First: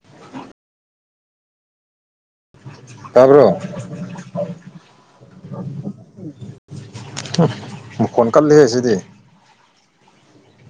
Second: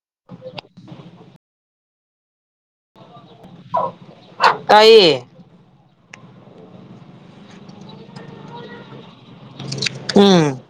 [unintelligible] ꯑ ꯀꯥꯏ ꯃꯈꯨꯣꯟ ꯀꯂꯦ ꯑꯁꯤꯗꯤ ꯎꯝ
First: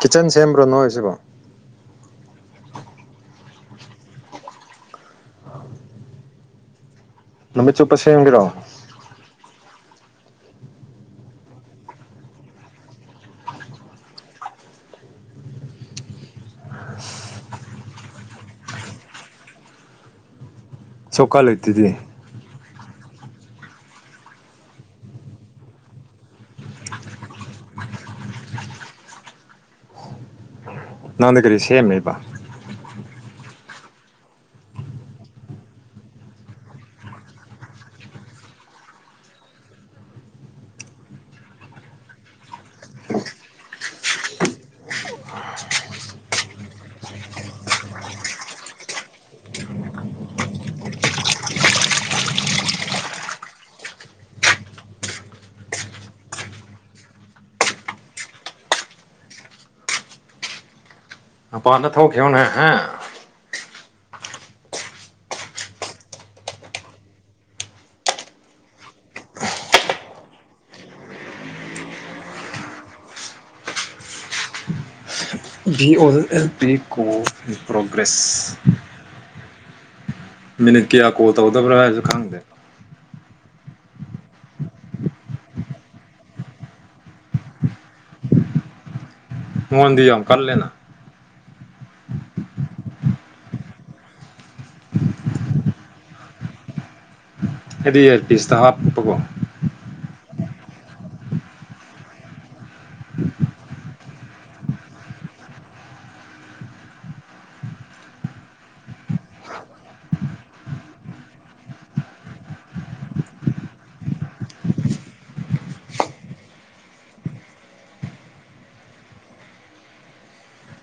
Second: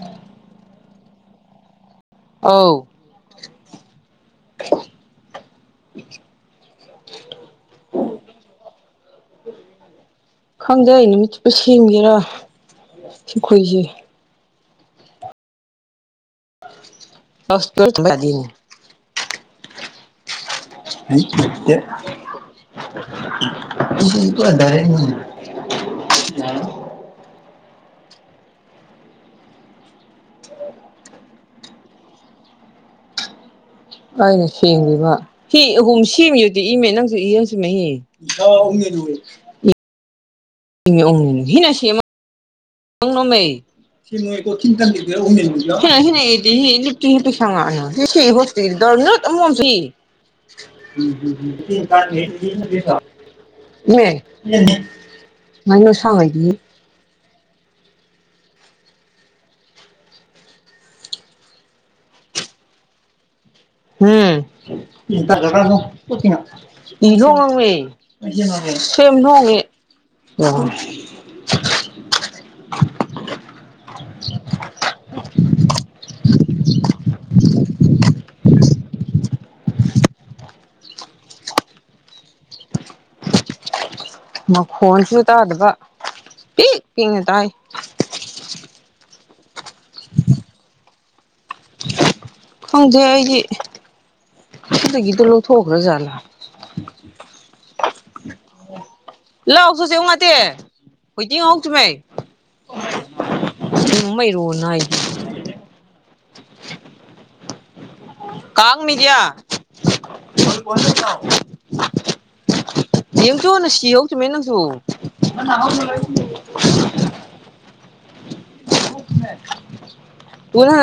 ꯀꯤꯠꯆꯟ ꯁꯦꯝꯕ꯭ꯔꯣ ꯅꯣꯏ ꯁꯤꯕꯣ ꯑ ꯅꯨꯃꯤꯠ ꯆꯨꯞꯄ ꯁꯦꯝꯒꯦꯔꯣ ꯈꯪꯖꯩ ꯅꯨꯃꯤꯠ ꯆꯨꯞꯄ ꯁꯦꯝꯒꯦꯔꯥ ꯁꯈꯣꯏꯁꯦ ꯑꯁꯇꯅꯤ ꯆꯧꯀꯥ ꯑꯩꯠꯇ ꯂꯩꯇꯗꯤ ꯇꯗꯔꯦꯅꯤ ꯅ ꯑꯗꯨ ꯀꯔꯤꯁꯦꯃꯦꯕ ꯑꯩꯅ ꯁꯦꯡꯗꯕ ꯍꯤ ꯑꯍꯨꯝ ꯁꯦꯝꯃꯤꯗꯤ ꯏꯃꯦ ꯅꯪꯁꯨ ꯏꯡꯁꯨ ꯃꯍ ꯎꯝ ꯍꯤꯅꯥꯁꯤꯃ ꯅ ꯅꯣꯃꯩ ꯍ ꯍ ꯁꯉ [unintelligible] ꯑꯦ ꯃꯥꯏꯅ ꯁꯉꯣꯏꯗꯤ ꯃꯄꯥꯟꯗ ꯊꯧꯈꯤꯕꯣꯅꯦ ꯍꯥꯏꯦ ꯎꯝꯁꯨ ꯉ ꯁꯦꯝꯦꯝ ꯅ ꯍꯣꯡꯉꯦ [unintelligible] ꯕꯤ ꯑꯣꯜ ꯑꯦꯜ ꯄꯤ ꯀꯣ ꯄ꯭ꯔꯣꯒ꯭ꯔꯦꯁ ꯃꯦꯅ ꯀꯌꯥ ꯀꯣꯠꯇ ꯑꯣꯗ ꯭ꯔ ꯁ ꯈꯥꯡꯗ ꯃꯈꯣꯟꯁꯨ ꯇꯥꯗꯕ ꯄꯤꯛ ꯄꯤꯛꯅ ꯇꯥꯏ ꯃꯣꯣꯟꯗ ꯀ ꯂꯅ ꯈꯪꯗꯦ ꯑꯩꯒꯤ ꯗꯒꯤꯗ ꯂ ꯊꯈ꯭ꯔꯖꯂ ꯑꯩꯗꯤ ꯄꯤꯁꯇ ꯍꯥꯞꯄꯀꯣ ꯠꯇꯦ ꯍꯧꯣꯏꯗꯤꯤꯡ ꯉꯥꯎꯇꯃꯩ ꯁꯃ ꯏꯔꯣꯟꯅ ꯀꯥꯛ ꯃꯤꯗꯤꯌꯥ ꯌꯦꯡꯁꯨꯅ ꯁꯤꯍꯧ ꯆ ꯃ ꯅꯪꯁꯨ [inaudible] ꯄꯨꯅ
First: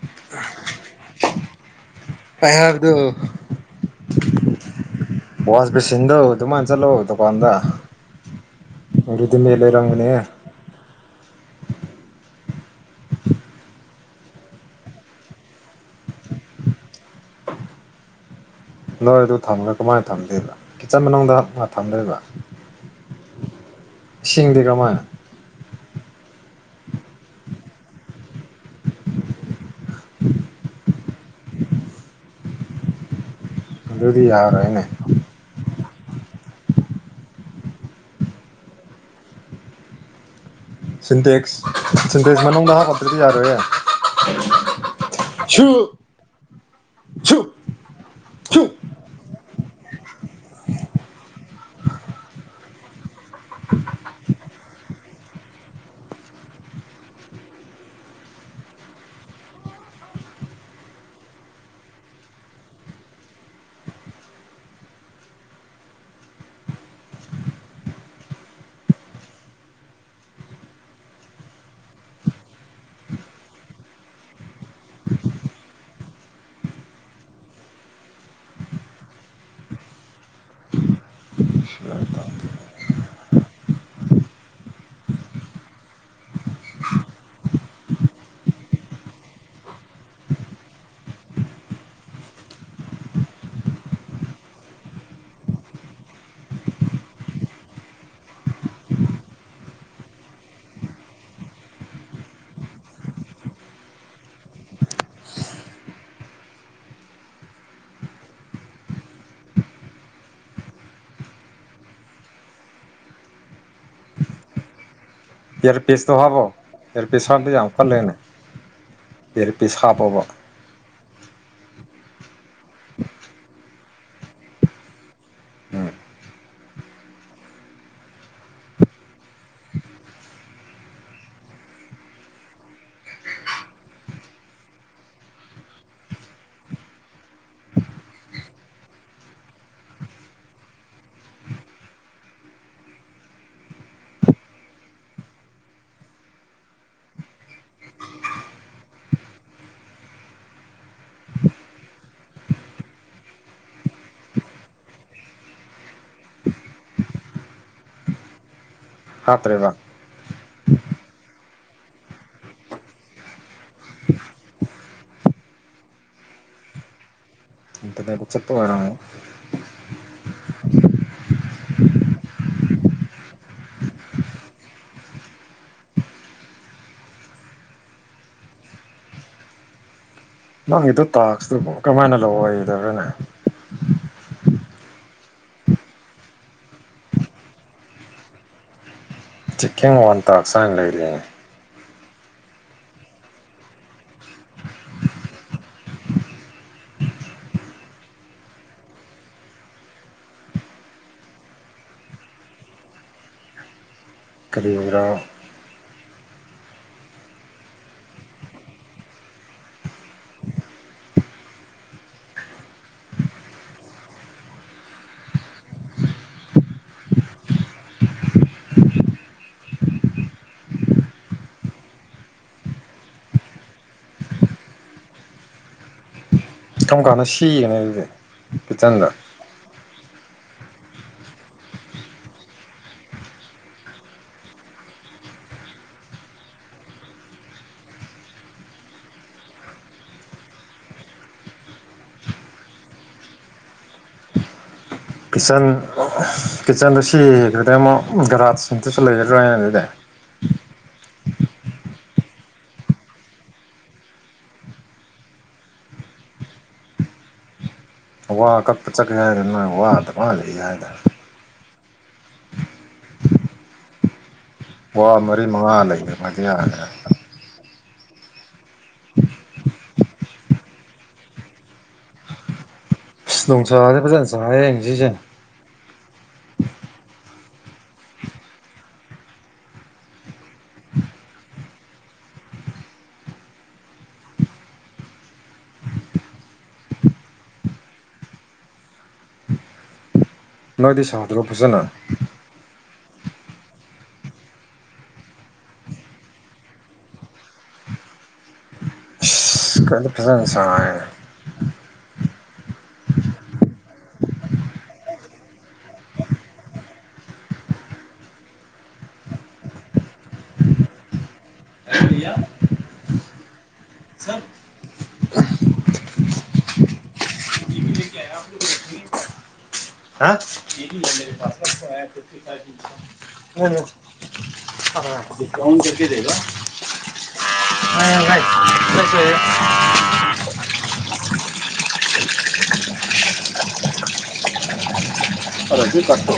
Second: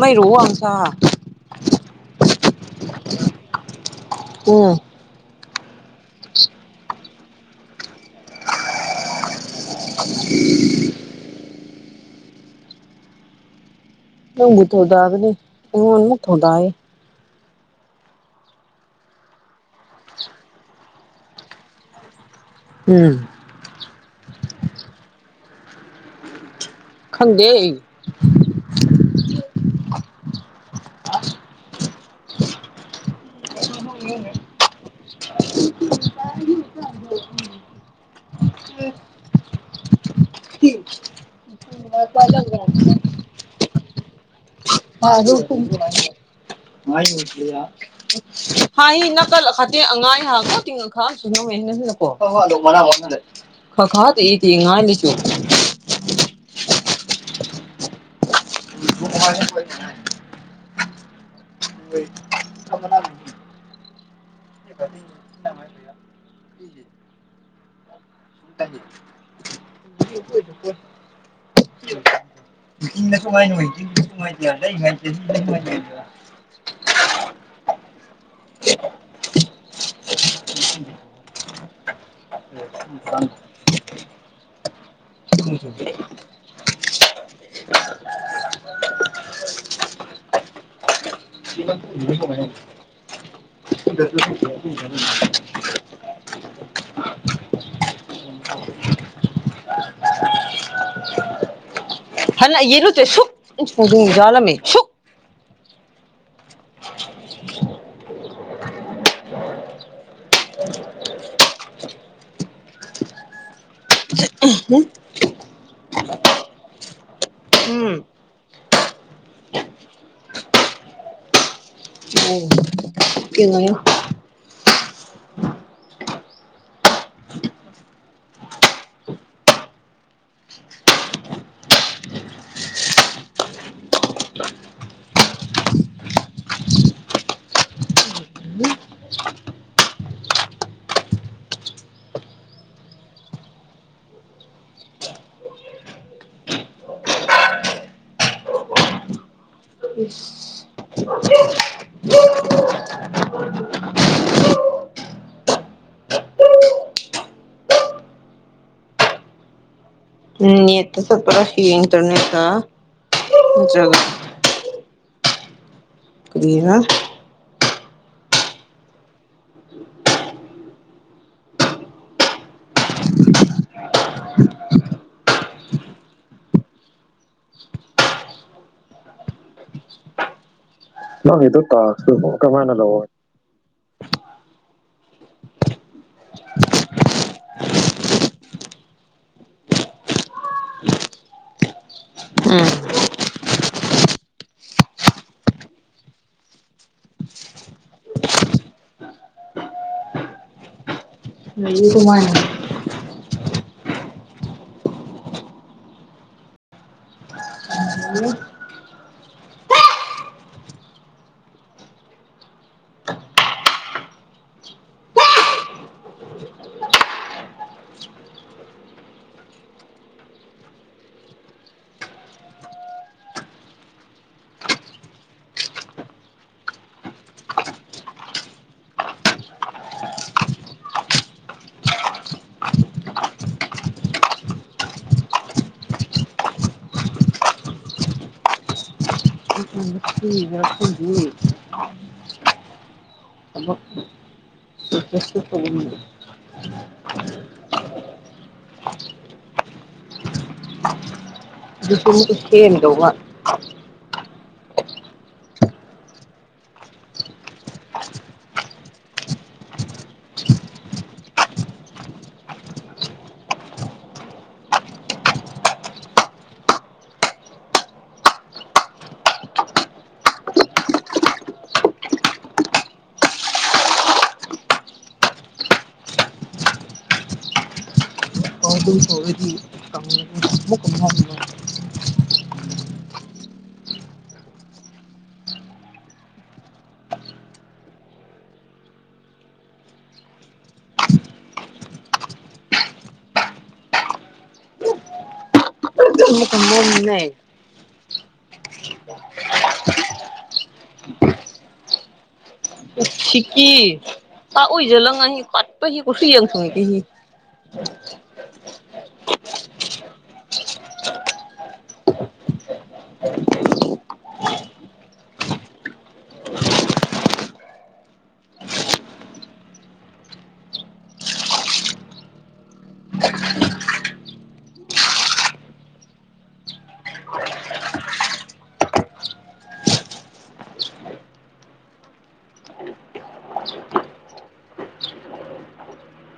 ꯃꯥꯏ ꯔꯣ ꯑꯥꯎꯁ ꯄꯥꯏꯔꯗ ꯎꯝ ꯋꯥꯁ ꯦꯁꯤꯟꯗꯗꯨ ꯃꯥꯥꯟ ꯆꯂꯣꯗꯨ ꯐꯥꯟꯗꯔꯗꯤ ꯃ ꯂꯩ ꯪꯅꯦ ꯅ ꯃꯊ ꯗꯒꯅꯤ ꯍ ꯃꯊꯣꯗꯏ ꯅꯣꯏ ꯑꯗꯨ ꯊꯝꯃꯒ ꯀꯃꯥꯏꯅ ꯊꯝꯗꯣꯏꯦꯕ ꯀꯤꯠꯆꯟ ꯃꯅꯨꯡꯗ ꯉ ꯊꯝꯗꯣꯏꯕ ꯎꯝ ꯁꯤꯁꯤꯡꯗꯤ ꯔꯃꯥꯏꯅ ꯈꯟꯗ ꯑꯗꯨꯗꯤ ꯌꯥꯔꯣꯏꯅꯦ ꯁꯤꯟꯇꯦꯛꯁ ꯁꯤꯟꯇꯦꯛꯁ ꯃꯅꯨꯡꯗ ꯍꯥꯞꯄꯞꯄꯗꯤ ꯌꯥꯔꯣꯏꯦ ꯍ ꯑꯗꯨ ꯁꯨ ꯁꯨ ꯍ ꯀ ꯐꯇ ꯑꯉ ꯍꯥꯒꯣ ꯇ ꯣ ꯈ ꯏ ꯊꯤ ꯉꯥꯟ ꯂꯤ [inaudible] ꯨꯃꯥꯏꯅ ꯍꯅ ꯌꯦ ꯅꯠꯇ ꯁꯨꯛ ꯖꯂ ꯁꯨꯛ ꯏꯔ ꯄꯤꯁꯇꯣ ꯍꯕꯣ ꯏꯔ ꯄꯤꯁ ꯍꯗꯤ ꯌꯥꯝ ꯈꯔ ꯎꯝ ꯂꯩꯅꯦ ꯦꯔꯤ ꯄꯤꯁ ꯍꯥꯞꯄꯕ ꯀꯦꯉꯣ ꯎꯝ ꯍꯥꯄꯦꯕ ꯁꯠꯄꯔ ꯍ ꯏꯟꯇꯔꯅꯦ ꯈꯨꯔꯤꯒ ꯏꯟꯇꯔꯅꯦꯠꯇ ꯆꯠꯄ ꯑꯣꯏꯔꯝꯅꯤ ꯃꯪꯒꯤꯗꯨ ꯇꯥꯛꯁꯇꯨ ꯅꯪꯒꯤꯗꯣ ꯀꯔꯃꯥꯏꯅ ꯇꯥꯛꯁꯇꯨꯕꯨ ꯀꯃꯥꯏꯅ ꯂꯧꯑꯣꯗꯕ꯭ꯔꯥꯅꯦ ꯂꯧꯋꯦ ꯆꯤꯀꯤꯡ ꯋꯥꯟ ꯇꯥꯛ ꯁꯅ ꯂꯩꯔꯤꯅꯦ ꯂꯩꯨꯒꯨꯃꯅꯤ ꯀꯔꯤꯕꯔꯣ ꯀꯔꯝ ꯀꯥꯟꯗ ꯁꯤꯒꯅꯦ ꯑꯗꯨꯗꯤꯦ ꯀꯤꯠꯆꯟꯗ ꯐꯤꯁꯟ ꯀꯤꯠꯆꯟꯗ ꯁꯤꯈ꯭ꯔꯗꯦ ꯑꯃꯨꯛ ꯒꯔꯥꯠꯁꯤꯡꯇꯁꯨ ꯂꯩꯒꯗ꯭ꯔꯣꯏꯅ ꯑꯗꯨꯗꯤ ꯀꯊꯦ ꯑꯗ ꯋꯥ ꯋꯥ ꯀꯛꯄ ꯆꯠꯀꯦ ꯍꯥꯏꯗꯅ ꯅꯣꯏ ꯋꯥꯗ ꯃꯥꯂꯛꯏ ꯍꯥꯏꯗꯅ ꯋꯥ ꯃꯔꯤ ꯃꯉꯥ ꯂꯩꯌꯦꯦ ꯃꯌꯥ ꯣꯡ ꯆꯥꯗꯤ ꯐꯖꯅ ꯆꯦ ꯌꯦꯡ ꯁꯤꯁꯦ ꯅꯣꯏꯗꯤ ꯁꯥꯗ꯭ꯔꯣ ꯐꯖꯅ ꯏꯁꯀ ꯐꯖ ꯁꯤꯀꯤ ꯄ ꯑꯣꯏꯖꯂꯪ ꯑꯍ ꯄꯠꯄꯁꯤ ꯀꯁꯤ ꯌꯥꯡ ꯊꯃꯤ ꯀꯁꯤ [inaudible] ꯍꯥ [inaudible] [inaudible] [inaudible] ꯑ ꯗꯤꯀꯥꯎꯟ ꯀꯀ ꯗꯒ ꯉꯥꯏ ꯀꯣꯏꯁ ꯔꯖꯤ ꯄꯠꯇꯣ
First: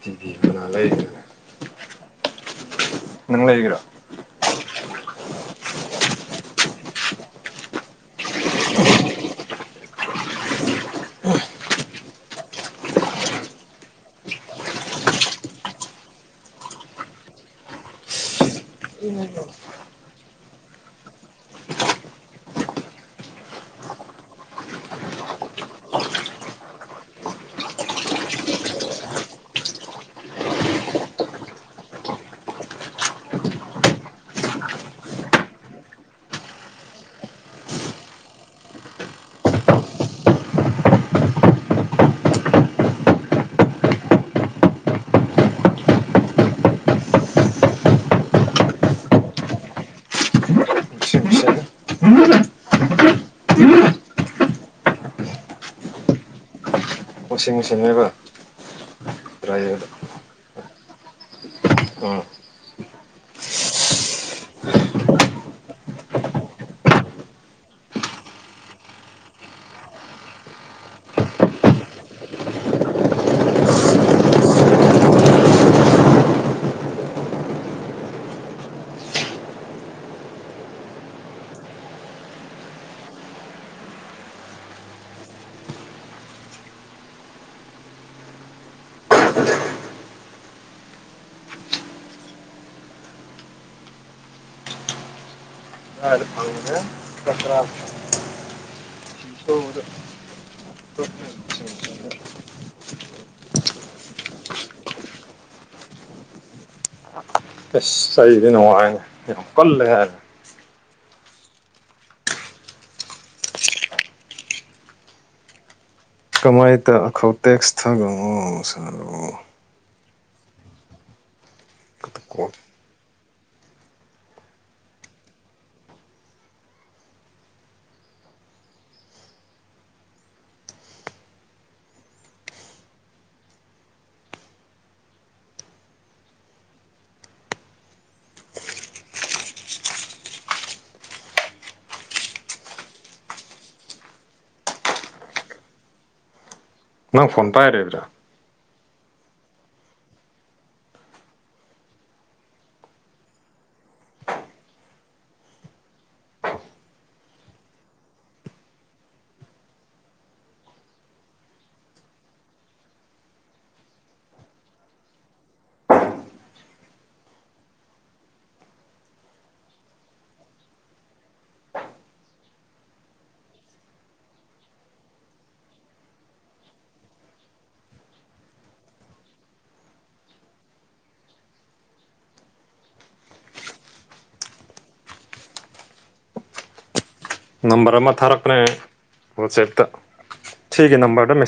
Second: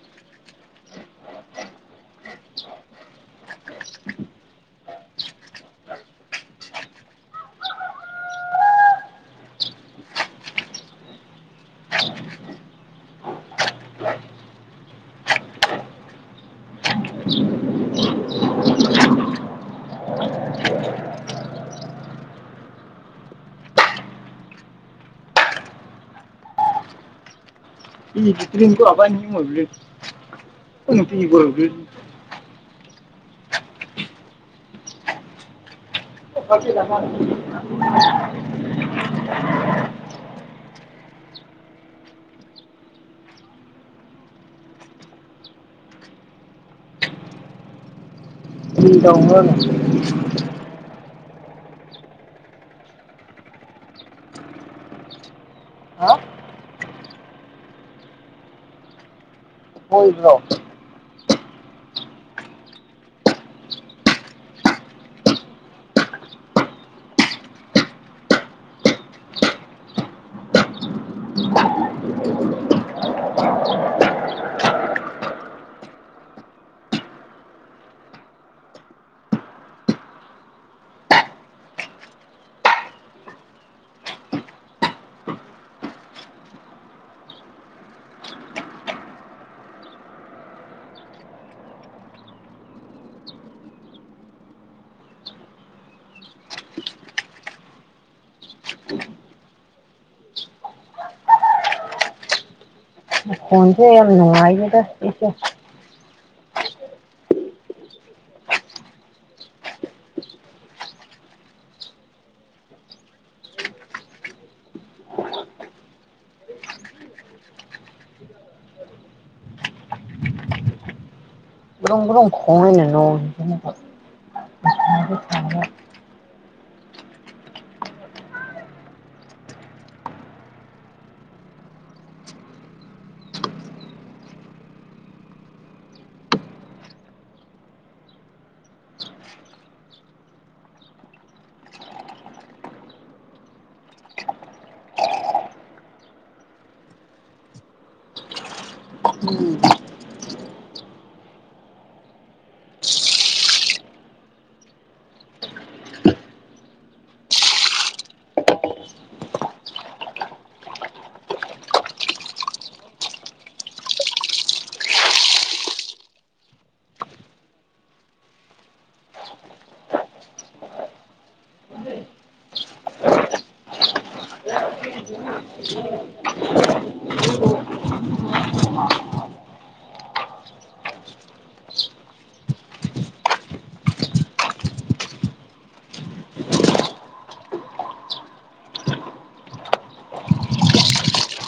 ꯇꯤꯚꯤ ꯀꯅꯥ ꯂꯩꯒꯦ ꯅꯤꯡꯉ ꯌꯦꯍꯤꯒ꯭ꯔꯣ ꯏ ꯇꯔꯤ ꯀ ꯑꯕꯅꯤ ꯑꯣꯏꯣꯏ [inaudible] ꯍ ꯀꯎꯒ ꯋꯥꯁꯤꯡ ꯃꯦꯆꯤꯟ ꯋꯥꯁꯤꯡ ꯁꯤꯡꯅꯦꯕꯥꯏꯕꯗ ꯍꯣꯏꯕ꯭ꯔꯣ ꯄꯉꯅꯦꯦ ꯀꯠꯇ꯭ꯔ ꯐꯣꯟꯁꯦ ꯌꯥꯝ ꯅꯨꯡꯉꯥꯏꯌꯦꯗ ꯏꯁꯦ ꯑ ꯁꯩꯗꯅꯣ ꯀꯂ ꯍꯥꯏꯅ ꯀꯃꯥꯏ ꯇꯈꯧ ꯇꯦꯛꯁ ꯊꯥꯒꯅꯣ ꯁꯥꯔꯣ ꯗꯣꯡꯒꯗꯣꯡ ꯈꯣꯡꯉꯅꯦ ꯅ ꯅꯪ ꯐꯣꯟ ꯇꯥꯏꯔꯦꯕꯤ꯭ꯔꯥ ꯅꯝꯕꯔ ꯑꯃ ꯊꯥꯔꯛꯄ꯭ꯔꯦ ꯋꯥꯆꯦꯞꯇ ꯊꯤ ꯅꯝꯕꯔꯗ